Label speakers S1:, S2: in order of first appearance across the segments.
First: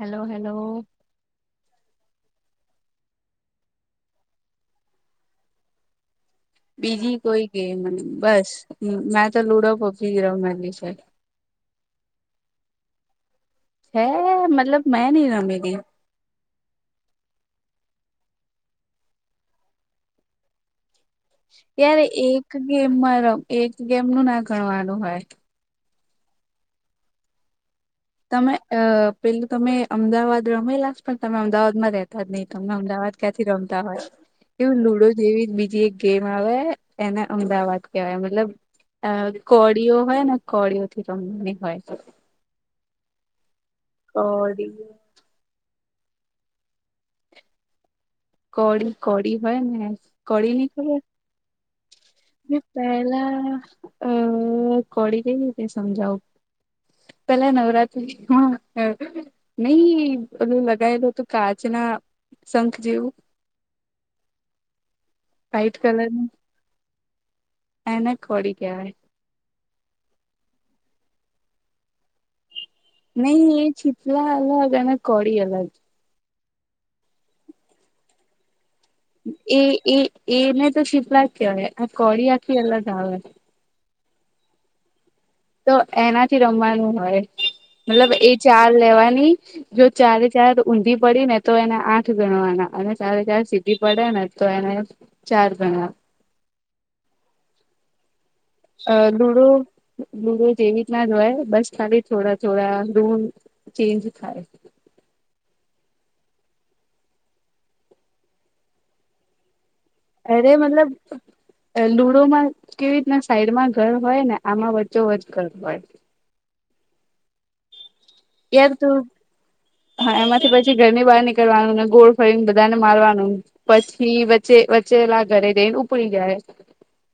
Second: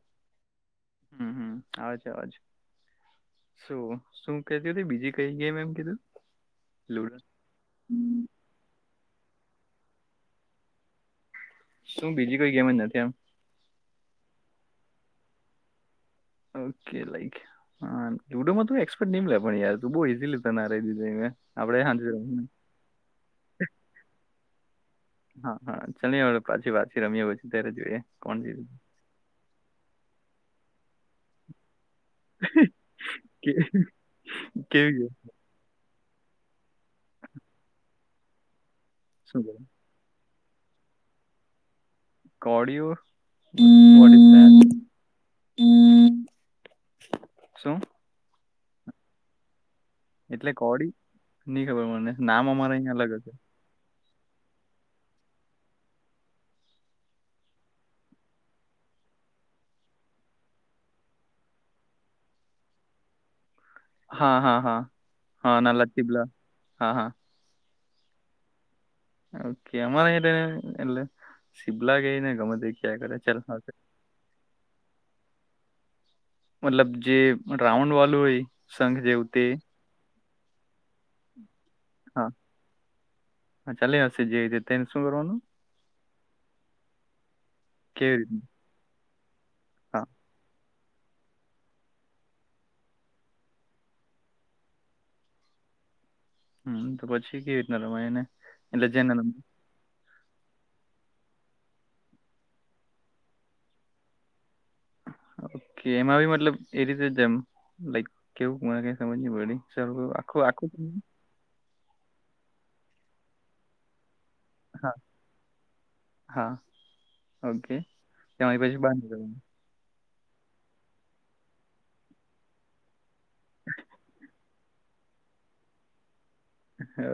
S1: Hello hello.
S2: હમ- હમ આવે છે આવાજ. શું -શું કેતી બીજી કઈ ગેમ એમ કીધું?
S1: બીજી
S2: લુડો
S1: કોઈ કે મને બસ તો લૂડો પોકી ગરા મલી છે
S2: શું બીજી કોઈ ગેમ જ નથી એમ
S1: હે મતલબ મે ની રમેલી
S2: ઓકે લક હ લુડોમાં ત એક્સપર્ટ લે પણ યાર તું બહ ઇઝીલી ત ના દીધું
S1: અત્યારે એક ગેમમાં ર એક ગેમ નું ના ગણવાનું હોય
S2: ચલ પાછી પાછી રમી પછી ત્યારે જોઈએ કોણ
S1: તમે
S2: જીતે
S1: અ પેલું તમે અમદાવાદ રમેલા પણ તમે અમદાવાદ માં રતા નહી તમને અમદાવાદ ક્યાંથી
S2: કે-
S1: રમતા હોય એવું
S2: કેવી
S1: લુડો
S2: ગેમ
S1: જેવી બીજી એક ગેમ આવે એને અમદાવાદ કેહેવાય મતલબ
S2: શું કરે
S1: કોડીઓ હોય ને કોડીઓથી રમવાની હોય છે
S2: કોડીઓ
S1: કોડી
S2: હ શું
S1: કોડી કોડી હોય ને
S2: એટલે
S1: કોળી ની
S2: કોડી
S1: ખબર
S2: ની ખબર મને નામ
S1: મેં
S2: અમારે અહિયાં અલગ હ છે
S1: પહેલા અ કોડી કઈ રીતે સમજાવ પેલા નવરાત્રી હ નહી ઓલું લગાયેલું હતું કાચ ના શંખ જેવું
S2: હા હા હા હા
S1: વ્હાઈટ
S2: નલ
S1: કલર
S2: તીબલા
S1: નું
S2: હા હા
S1: એને કોડી કેવાય
S2: ઓકેમારેને એ શિબ્લા ગઈને ગમત
S1: નહી એ ચીતલા અલગ અને કોડી અલગ
S2: મતલબ જે રાઉન્ડ વાળું હોય સંઘ જેવું તે
S1: એ એ એને તો શિપલા જ કહેવાય આ
S2: હા
S1: કોળી આખી અલગજ આવે
S2: હા ચાલે જે હોઈ તે
S1: તો એનાથી રમવાનું હોય મતલબ
S2: કેવી
S1: એ
S2: રીતનું
S1: ચાર લેવાય જો
S2: હા
S1: ચારે ચાર ઊંધી પડી ને તો એને આઠ ગણવાના અને ચારે ચાર સીધી પડે ને તો એને ચાર ગણવાના હ
S2: હમ તો પછી કેવી રીતના રમાય એને એટલે
S1: અ
S2: જેને રમ
S1: લુડો લુડો જેવી રીતના જ હોય બસ ખાલી થોડા થોડા રૂમ ચેન્જ થાય
S2: ઓકે એમાં બી મતલબ એ રીતે જેમ લાઈક કેવું મને કઈ સમજ પડી ચ આખું
S1: અરે
S2: આખું.
S1: મતલબ લુડોમાં કેવી રીતના સાઈડમાં ઘર હોય ને આમાં
S2: હા
S1: વચ્ચો વચ ઘર હોય.
S2: હા ઓકે કેય
S1: યાર
S2: પછી
S1: તું
S2: બંધ.
S1: હા એમાંથી પછી ઘરની બહાર નીકળવાનુંને ગોળ ફરીને બધા ને મારવાનું પછી વચ્ચે. વચેલા ઘરે દઈ ઉપડી જાય.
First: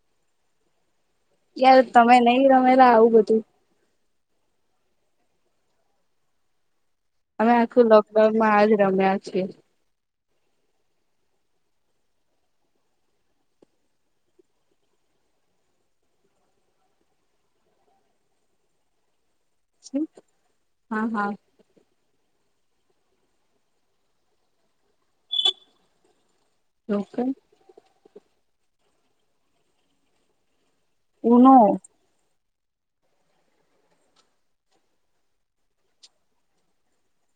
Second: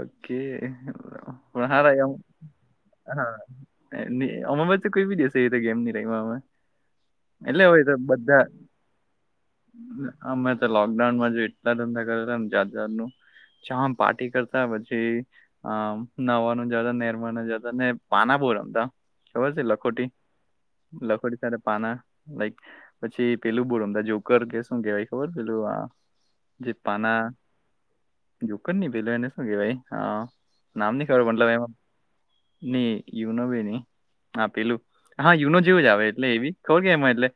S2: ઓકે હ
S1: યાર
S2: વહારા જાઉં.
S1: તમે નહી રમેલા આવું બધું
S2: હા અમાચ કોઈ બી દશે એ તો ગેમ નહી રમે.
S1: અમે
S2: એટલે હોય
S1: આખું
S2: તો બધા
S1: લોકડાઉનમાં આજ રમ્યા છીએ
S2: હ મે તો લોકડાઉન માં એટલા ધંધા કરયા હતા જાત જાત નું ચા પાર્ટી કરતા પછી અ નવાનું જતા નેરવાનું જતા ને પાના બો રમતા. ખબર છે લખોટી
S1: હા હા
S2: લખોટી સાથે પાના. લાઈક પછી પેલું બો રમતા જોકર કે શું કેવાય ખબર પેલું હા. જે પાના
S1: ઓકે
S2: નુકર નની પેલો એને શું કેહેવાય હ. નામ નઈ ખબર મતલબ
S1: ઉનો
S2: એમાં નઈ યુનો ભી નઈ. હા પેલું હા યુનો જેવું જ આવે એટલે એવી ખબર કે એમાં એટલે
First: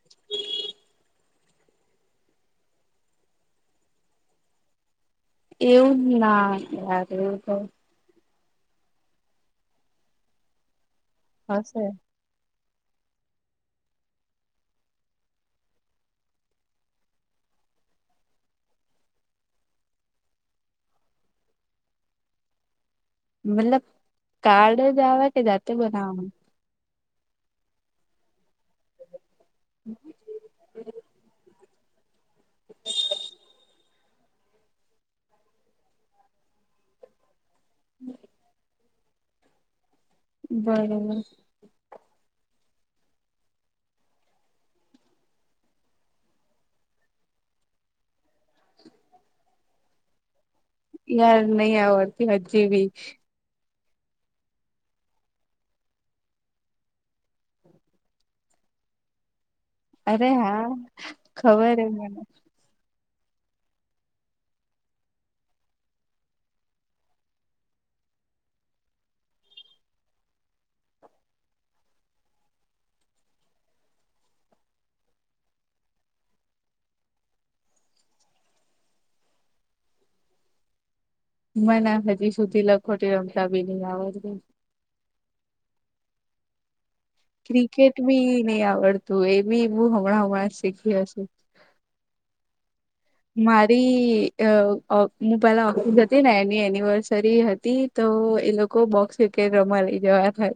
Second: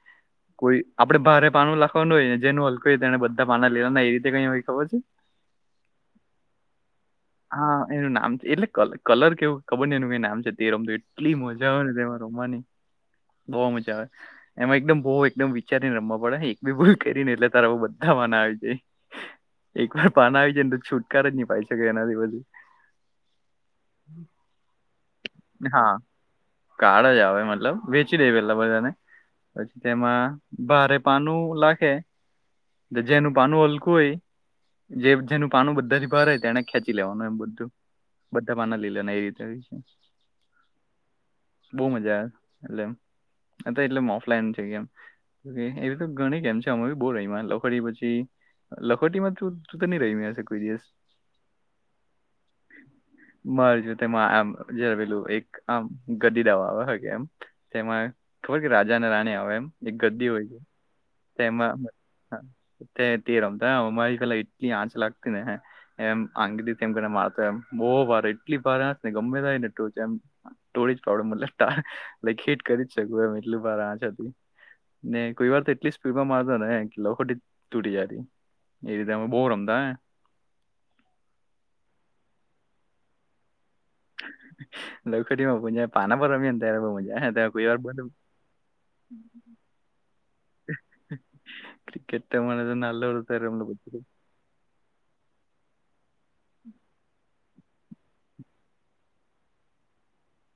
S2: કોઈ આપડે ભારે પાનું લખવાનું હોય ને જેનું હલકો હોય એને બધા પાના લેના એ રીતે કઈ હો ખબર છે.
S1: એવું ના યાર. એવું તો
S2: હા એનું નામ છે એટલે કલર કેવું ખબર એનું એ નામ છે તે રમતો એટલે. એટલી મજા આવેય
S1: હશે
S2: ને તમાં રમવાની.
S1: [inaudible]
S2: બહુ મજા આવે એમાં એકદમ બહું એકદમ વિચારીને રમવા પડે એક બી કરીને એટલે તારા બધા મા હા જે.
S1: [inaudible]
S2: એક વાર પાના આવી જાય ને તો છુટકાર જ નહી પાાય શકે એનાથી બધી
S1: મતલબ કાર્ડ જવા કે જાતે બનાવાનું.
S2: કાળ જ આવે મતલબ વેચી દે પેલા બધાને પછી તેમાં ભારે પાનું લાગે. છે જેનું પાનું હલકું હોય જે જેનું પાનુ બધા થી ભારે તેને ખેંચી લેવાનું એમ બધું બધા પાના લીલાના એ રીતે છે.
S1: બરોબર.
S2: બહુ મજા આવે એટલે તો એટલે ઓફલાઈન છે કે એમ. એ તો ગણી કે એમ છે અમે બી બહુ રહીમાં લોખડી પછી લખોટી માં તું તો નહી રહી મેશે કોઈ દિવસ.
S1: યાર નહી આવ હજી ભી.
S2: મજ તેમાં આમ જે પેલું એક આમ ગદી દવા આવે કે એમ તેમાં રાજાને રાણી આવે એમ એક
S1: અરે
S2: ગદી હોય છે
S1: હા
S2: તેમાં
S1: ખબર હે
S2: તે તી રમતા અમારીલા ટલી આંચ લાગતીને એ આંગી મારતો એમ બહુ ભારી એટલી ભારે ને ગમે તને ટોળી એમ ટોળી. [unintelligible] હિટ કરી જ શકું એ એટલ બધું આ ને કોઈ વાર તો એટલી જ સ્પીડમાં મારતો ને કે લખોટી તૂટી જાતી. એવી રીતે અમે બહુ રમતા.
S1: મને હજી સુધી લખોટી રમતા બી નહી આવડતી.
S2: સિટી માં અહીંયા પાના પર રમીએ ને ત્યારે બહુ મજા આવે. ત્યારે કોઈ વાર
S1: ક્રિકેટ
S2: બંધ
S1: બી નહી આવડતું એ બી મુ હમણાં હમણાં શીખીયો છું.
S2: ક્રિકેટ તે મા ને લાલ.
S1: મારી હું પેલા ઓફિસ હતી ને એની એનિવર્સરી હતી. તે તો એ લોકો બોક્સ કિકેટ રમા લઈ જવા થાય.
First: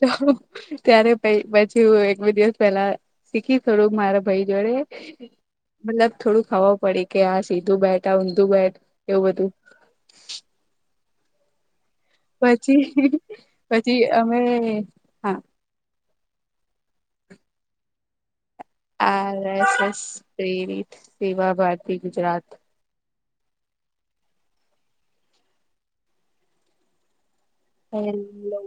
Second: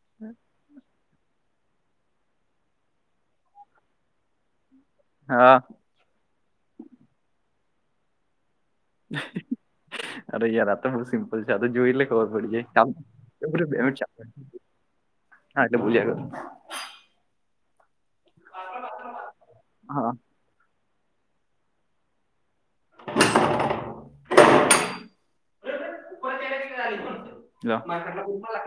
S1: [unintelligible] ત્યારે પાઈ. પછી હું એક બે દિવસ પેલા શીખી થોડુંક મારા ભાઈ જોડે.
S2: હા.
S1: મતલબ થોડું ખબર પડે કે આ સીધું બેઠ આ ઊંધું બેઠ
S2: અરે યાર આ તો બહુ સિમ્પલ છે આ તો જોઈ લે. ખબર
S1: પછી
S2: પડી
S1: પછી
S2: જાય
S1: અમે
S2: હા એટલે ભૂલ્યા કર [inaudible]
S1: હ એ સ્ત્રી સેવા ભારતી ગુજરાત.
S2: [inaudible] [inaudible] [unintelligible] તો આપણે
S1: હેલો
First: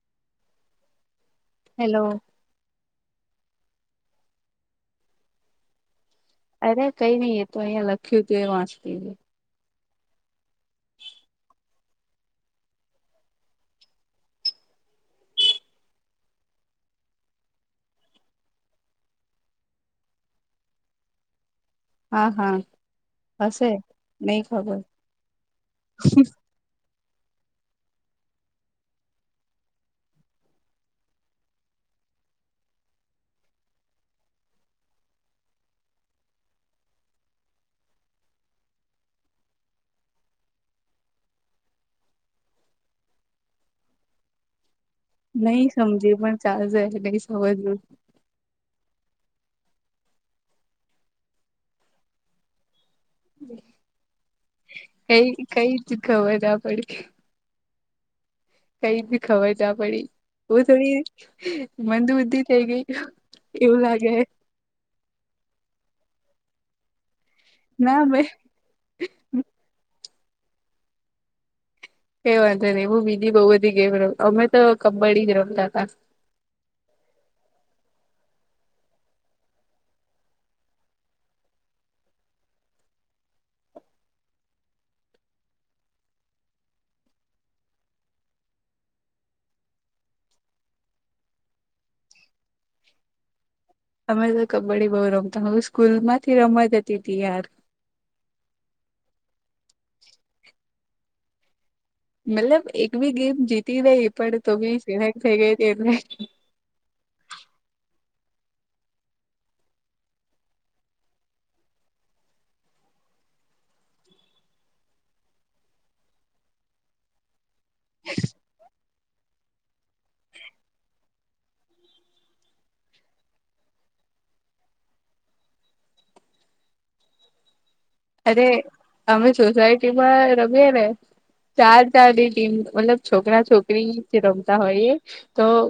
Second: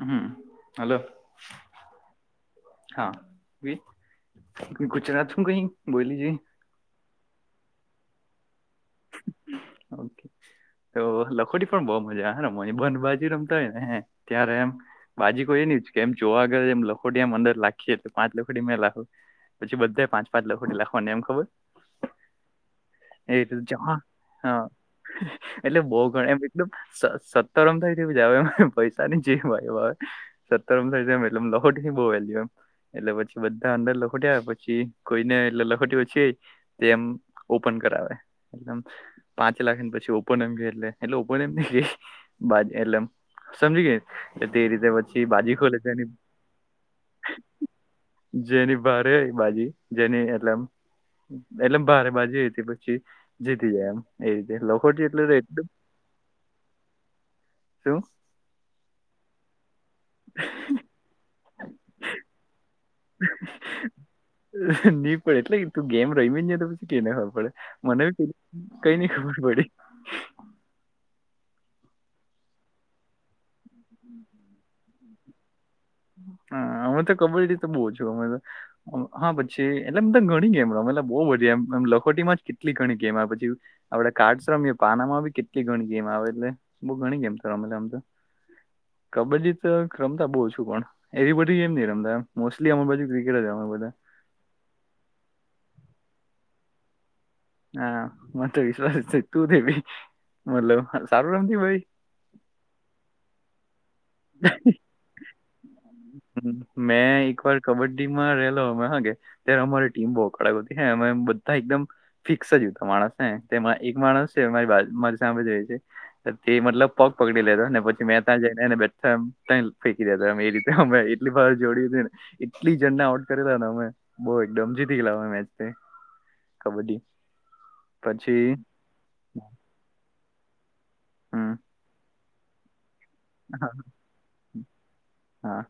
S2: હમ હલો
S1: હેલો.
S2: હા. વી-ગુચરાતું કઈ બોલી જોઈ
S1: અરે કઈ નઈ એ તો અઈયા લખ્યું તું એ વાંચતી તી.
S2: ઓકે
S1: [inaudible]
S2: તો લખોટી પણ બહ મજા રમવાની બંધ બાાજી રમતા હોય ને હે ત્યારે એમ બાજી તો એ ન જ કેમ જોવાગર મ લખોટી મ અંદર લખીએ તો પાંચ લખોટી મે લાખુ પછી બદ્ધે પાંચ પાંચ લખોટી લખવાને એમ ખબર?
S1: હા-હા.
S2: એ
S1: હશે
S2: જમા
S1: નહી
S2: હા
S1: ખબર
S2: એટલે બૌ ગણ એમ એટલું સ- સત્તરમ થઈ જેવું જ આવે એમ- પૈસાની જ- બય-સત્તરમ થઈ જમ- એટલે અમ લખોટ પછી બો વેલ્યુ એમ એટલે પછી બધા અંદર લખોટ્યા પછી કોઈને એટલે લખોટ્યોછી તે એમ ઓપન કરાવે એલમ પાંચ લાખને પછી ઓપોનમ કે એટલે એટલુ ઓપન એમ ની કેય-ખી-ખી બા- એટલેમ સમજી ગય એ-તે રીતે બ
S1: નહી સમજી પણ ચાલશે એ મજવું
S2: જેની ભારે બાજી જેની એટલેમ એટલેમ ભારે બાજી તી પછી જાય એમ એ રીતે લખોટી-ટલું તો
S1: કઈ
S2: એટલું
S1: કઈ જ ખબર ના પડી
S2: શું?
S1: કઈ બી ખબર ના પડી બ-થોડી મંદબુદ્ધિ થેઈ ગેઈ
S2: ની પડે એટલે તું ગેમ રયમી ની તો પછી કેને હબ પડે
S1: ના
S2: મને
S1: મે
S2: કઈ ની ખબર પડી
S1: કે વાંધો ની એવું બીજી બઉુ બધી ગેમ રમ અમે તો કબ્બડી જ રમતા તા
S2: હ અમે તો કબડ્ડી તો બો જ રમેલ અમ હા પછી એટલેમ તો ઘણી ગેમ રમેલા બો બધી એમ-અમ લખોટીમાં જ કેટ-કેટલી ઘણી ગેમ આવ પછી આપડે કાર્ડસ રમીયે, પાનામાં ભી કેટલી ઘણી ગેમ આવે એટલે બો ઘણી ગેમ તો રમેલા અમ તો કબડ્ડી તો રમતા બો ઓછું પણ એવી બધી એમની રમતા અમ મોસ્ટલી અમર બાજુ ક્રિકેટ જ રમે બ
S1: અમે તો કબડ્ડી બઉ રમતા હું સ્કૂલ માંથી રમા જતી
S2: હા મ તો વિશ્વાસ છે તું દવી મતલબ સારું રમતી ભાઈ
S1: મતલબ એક બી ગેમ જીત નઈ પડ તોબી થઈ ગઈ હતી એટલે
S2: લોમે હ ત્યારે અમારી ટીમ બહડ હતી હ અમે બધા એકમ ફિક્સ જ મા તેમાં એક માણસ છે મારી બાજ- મારી સામે જ રેય છે. તે મતલબ પગ પકડી લેતો ને પછી મે તા જઈને બે તમ-ફેલ-ફેંકી દેતા અમે એ રીતે અમે એટલી વાર જોડી ને એટલી જણને આઉટ કરેલા ને અમે બો એકદમ જીતી ગેલા મેચ તે કબડ્ડી
S1: અરે,
S2: પછી
S1: અમે સોસાયટીમાં રમીએે ને.
S2: હમ
S1: ચાર ચાર દિ તેમ મતલબ છોકરા
S2: હા
S1: છોકરી રમતા હોયએ તો
S2: હા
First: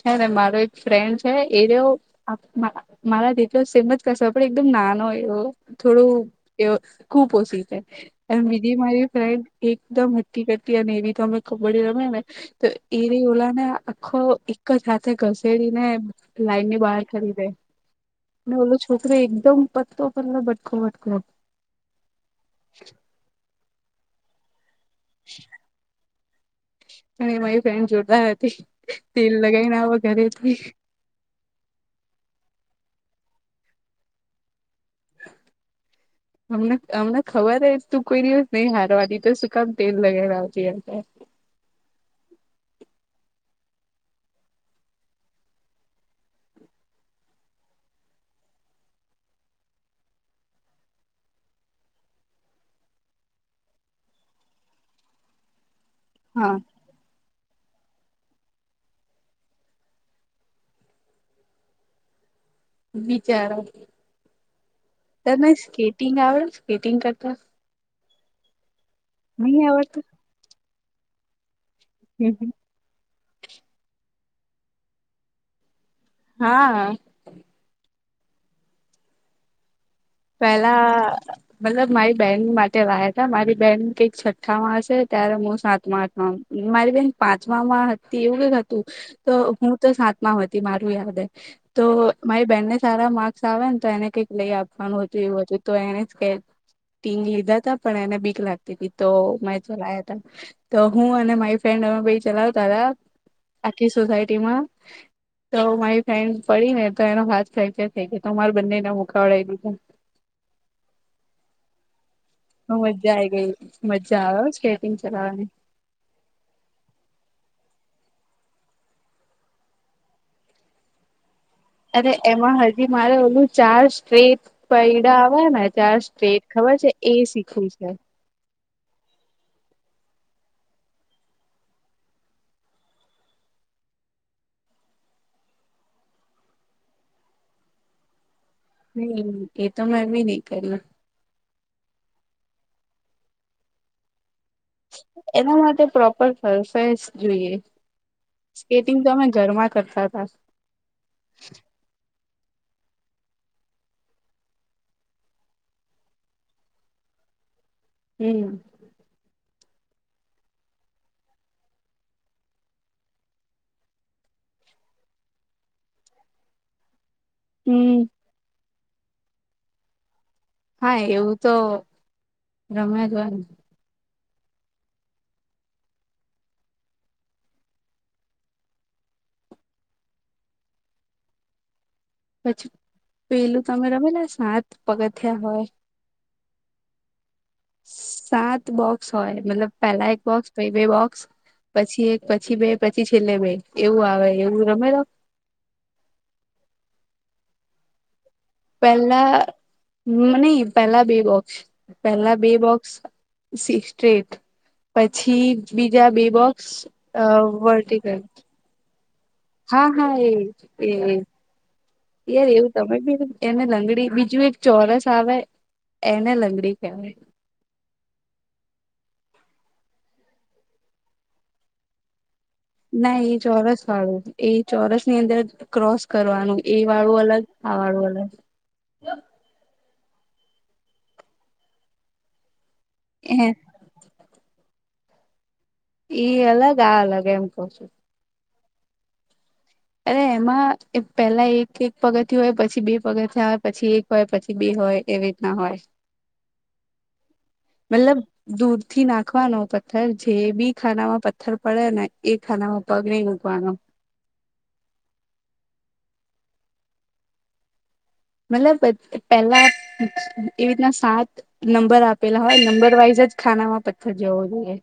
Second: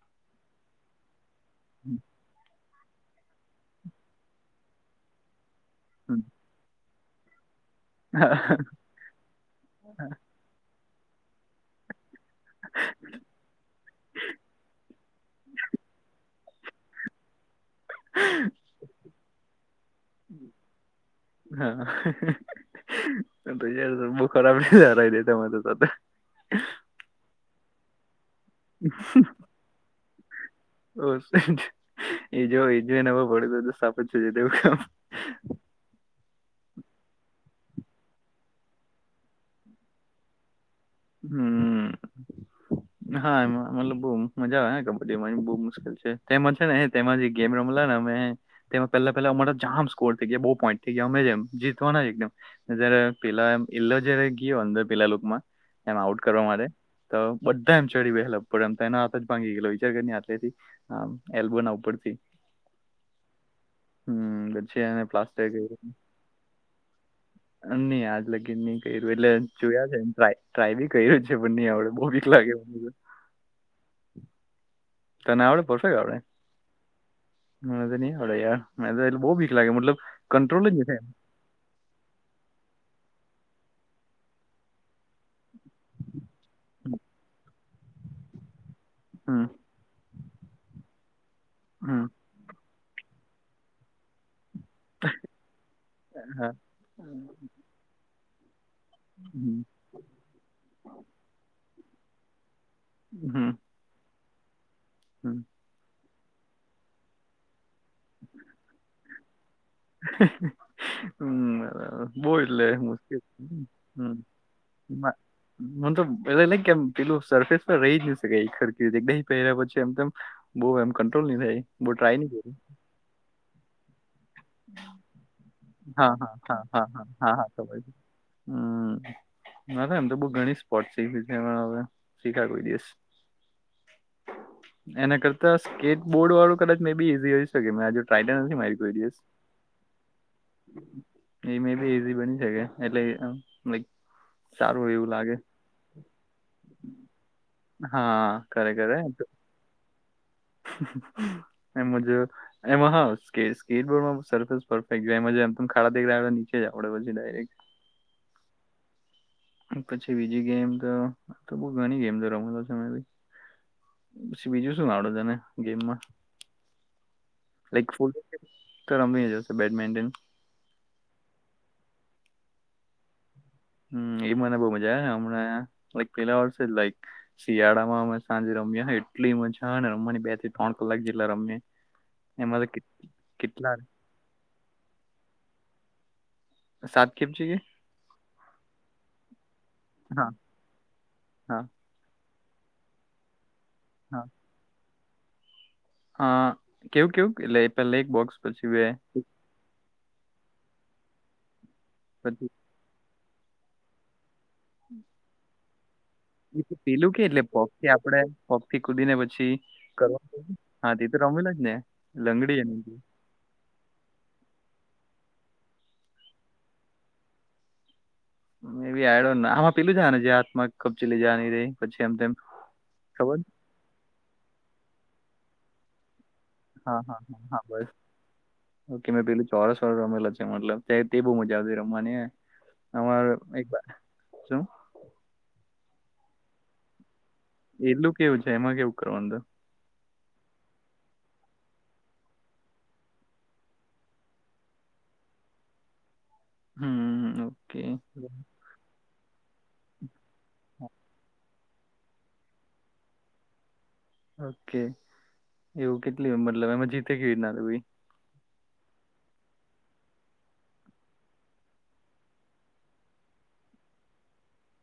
S1: છે ને મારો એક ફ્રેન્ડ છે એરયો મારા તેટલો સેમ જ કસ પણ એકદમ નાનો એવો થોડું
S2: હમ,
S1: એવ ખૂપ ઓશી
S2: હા
S1: બીજી મારી ફ્રેન્ડ એકદમ હટ્ટીકટ્ટી અને એવી તો અમે ખબડી રમે ને- તો એરી ઓલા ને આ-આ-આખો એક જ હાથે ઘસેડીને-મ લાઈનની બહાર ખરીદે ને ઓલો છોકરી એકદમ પતો-પતલો બટખો-વટકો
S2: [inaudible] તું યાર બુ ખરાબ હરાય દેતા [inaudible] તો-તો-તો
S1: ફ્રેન જોતા હતી તેલ લગાઈને આવો ઘરે જ
S2: ઓ [inaudible] એજો-એજો એને બોઉ વડે બધું સ્થાપન છે છે તેવું કામ
S1: અમને અમને ખબર હ તું કોઈ દિવસ નહી હારવાથી તો શું કામ તેલ લગાડવા આવતી એ
S2: હમ હા એમાં મતલબ બહ મજા આવેને કબડ્ડી માં બહુ મુશ્કેલ છે તેમાં છે ને તેમાં જે ગેમ રમલા ને પહેલા પેલા અમારા જામ સ્કોર થઈ ગયા બહુ પોન્ટ થઈ ગયા અમેમ જીતવાના એકમ પેલા એલો જ ગયો અંદર પેલા લુકમાં એમ આઉટ કરવા
S1: હા
S2: માટે તો બધા એમ ચડી વહેલા પડે એમ હા જ ભાંગી ગય વિચાર કરીથી એલ્બ ઉપડથી
S1: બચારો
S2: હમ પછી એને પ્લાસ્ટર
S1: તને
S2: કર્યું
S1: સ્કેટિંગ આવે સ્કેટિંગ કરતા
S2: ન કર્યું એટલે
S1: નહી
S2: જોયા છે
S1: આવડતું
S2: ટ્રાય બી કર છે બીક લાગે તને આવડે ક
S1: હા
S2: આવે નહી આવડે બીક લાગે મતલબ કંટ્રોલ જ
S1: પેલા
S2: ની થાય
S1: મતલબ મારી બેહેન માટે વાતત મારી બેન કઈક છઠ્ઠા માં હશે ત્યારે હું સાતમા આઠ માં મારી બેન પાંચ હતી એવું ક હતું તો
S2: હમ
S1: હું તો સાતમાં હતી મારું યાદ તો
S2: હમ
S1: મારી બેનને સારા માર્ક્સ આવે ને તો એને કઈક લઈ આપે વાનું હતું એવું હતું તો એને કે
S2: હા
S1: ટીંગ લીધા ત પણ એને બીક લાગતા તો મે
S2: હમ
S1: ચલાયા ત તો હું અને મારી ફ્રેન્ડ અમે ચલાવ તારા
S2: હમ
S1: આખી સોસાયટી માં
S2: હમ
S1: તો મારી ફન પડી ને તો એનો હાથ ક્યાં ત્યાં થઈ ગયો તો મારે બંને મુખાવડાાવીધું
S2: હમ બરાબર બહ એટલે
S1: મજા
S2: મુશ્કેલ
S1: આઈ ગઈ
S2: હમ
S1: મજા આવે સ્કેટિંગ ચલાવવાની
S2: હ તો એલે ન કેમ પિલું સર્ફિસ રહી જ ન શકે ખર એક દહી પહેર્યા પછી એમમ બહુ એમ કંટ્રોલ નહી થાય બહુ
S1: અરે
S2: ટ્રાય ની
S1: એમાં
S2: કર્યું
S1: હજી મારે ઓલું ચાર સ્ટ્રેટ પૈડા આવે ને તં
S2: હા હા
S1: સ્ટ્રેટ
S2: હા
S1: ખબર
S2: હા
S1: છે
S2: હા
S1: એ
S2: હા હા
S1: શીખવ
S2: ખબર
S1: છે
S2: હમ ના એમ તો બહ ઘણી સ્પોટ શીખ છે હ શીખાય કોઈ દિવસ એના કરતા સ્કેટ બોર્ડ વાળું કદાચ મે બી ઈઝી હોય શકે મે આજુ ટ્રાય નથી મારી કોઈ દિવસ
S1: નહી એ તો મેમી નહી કરલા
S2: મે બી ઈઝી બની શકે એટલે લક
S1: એના માટે પ્રોપર ફફાઈ જ જોઈએ
S2: હા
S1: સ્કેટિંગ તો અમે ઘરમાં કરતા હતા
S2: એ મજા એમાં સ્ટોર્ડફેસ પરફેકમાંમ ખાડા દ નીચે જ આવડે પછી ડાયરેક્ટ
S1: હમ
S2: પછી બીજી ગેમ તો બ ઘણી ગેમ તો રમતો છમે પછી બીજું શું લડો તને ગેમમાં
S1: હમ
S2: [inaudible] તો રમવી જશે બેડમિન્ટન
S1: હા એવું તો રમે જ હોય
S2: હમ એ મને બઉ મજા આવે હમને લક પેલા વર્ષે જ લાઈક શિયાળા માં અમે સાંજે રમ્યા એટલી મજા ને રમવાની બે થી ત્રણ કલાક જેટલા રમે
S1: પછી પેલું તમે રમે ને સાત પગથિયા હોય
S2: સાત કેમ છે કે
S1: સાત બોક્સ હોય મતલબ પેલા એક
S2: હા
S1: બોક્સ પછ બે બોક્સ
S2: હા
S1: પછી એક પછી બે પછી છેલ્લે બે એવું
S2: હા
S1: આવે એવું રમેલો
S2: હા કેવું કેવું એટલે પેલા એક બોક્સ પછી બે
S1: પેલા નહી પેલા બે બોક્સ પેલા બે
S2: પછી
S1: બોક્સ સ સ્રેટ પછી જ્યાં બે
S2: એ
S1: બોક્સ
S2: તો પેલું કે
S1: અ
S2: એટલે પોપ થી
S1: વર્ટિકલ
S2: આપડે પોપ થી કૂદીને પછી
S1: હા હા
S2: કરવાનું
S1: એ
S2: હા તે તો રમેલા જ ને
S1: યાર
S2: લંગડી
S1: એવું
S2: એની
S1: તમે બી એને લંગડી બીજ જુ એક ચોરસ આવે એને લંગડી કહેવાય
S2: એ બી આઈ ડોન્ટ નો આમાં પેલું જ ને જે હાથ માં કબચીલી જવા ની રહી પછી એમમ
S1: ના એ ચોરસ વાળું એ ચોરસ ની અંદર ક્રોસ કરવાનું એ
S2: હા હા
S1: વાળું
S2: હા
S1: અલગ આ
S2: હા
S1: વાળું અલગ
S2: ઓકે મેં પેલું ચોરસ રમેલા છે મતલબ તે બહુ મજા આવતી રમવાની અર
S1: અલગ એ
S2: એક શું
S1: ઈ અલગ આ અલગ એમ કઉ છું
S2: તો એમાં કેવું કરવાનુ
S1: અરે એમાં પેલા એક એક પગથિયા હોય પછી બે પગથિયા હોય પછી એક હોય પછી બે હોય એવી રીત ના હોય
S2: હમ ઓકે
S1: મતલબ દૂરથી નાખવાનો પથ્થર જે બી ખાનામાં પથ્થર પડે ને એ ખાનામાં પગ નહી મૂકવાનો
S2: ઓકે એવું કેટલી મતલબ એમાં જીતે કેવી રીતના ભ
S1: મતલબ પેલા એવી રીતના સાત નંબર આપેલા હોય નંબર વાઈઝ બ જ ખાના માં પથ્થર જવો જોઈએ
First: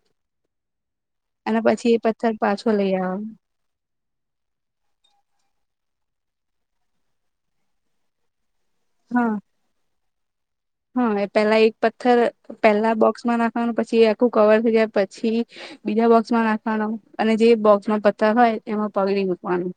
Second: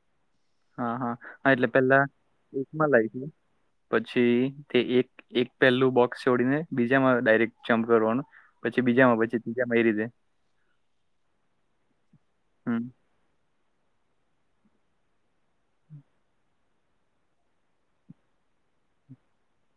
S2: હા હા હા
S1: અને
S2: એટલે
S1: પછી
S2: પેલા
S1: એ પથ્થર પાછો
S2: એકમાં
S1: લઈ
S2: લાગ
S1: આવ
S2: પછી તે એક એક પહેલું બોકસ છોડીને બીજામાં ડાયરેક્ટ જમ્પ કરવાનું પછી બીજામાં
S1: હા
S2: પછી તીજા એ રીતે
S1: હા એ પેલા એક પથ્થર
S2: હમ
S1: પહેલા બોક્સમાં નાખવાનું પછી આખું કવર થઈ જાય પછી બીજા બોક્સમાં નાખવાનું અને જે બોક્સમાં પથર હો એમાં પગડી ની મૂકવાનું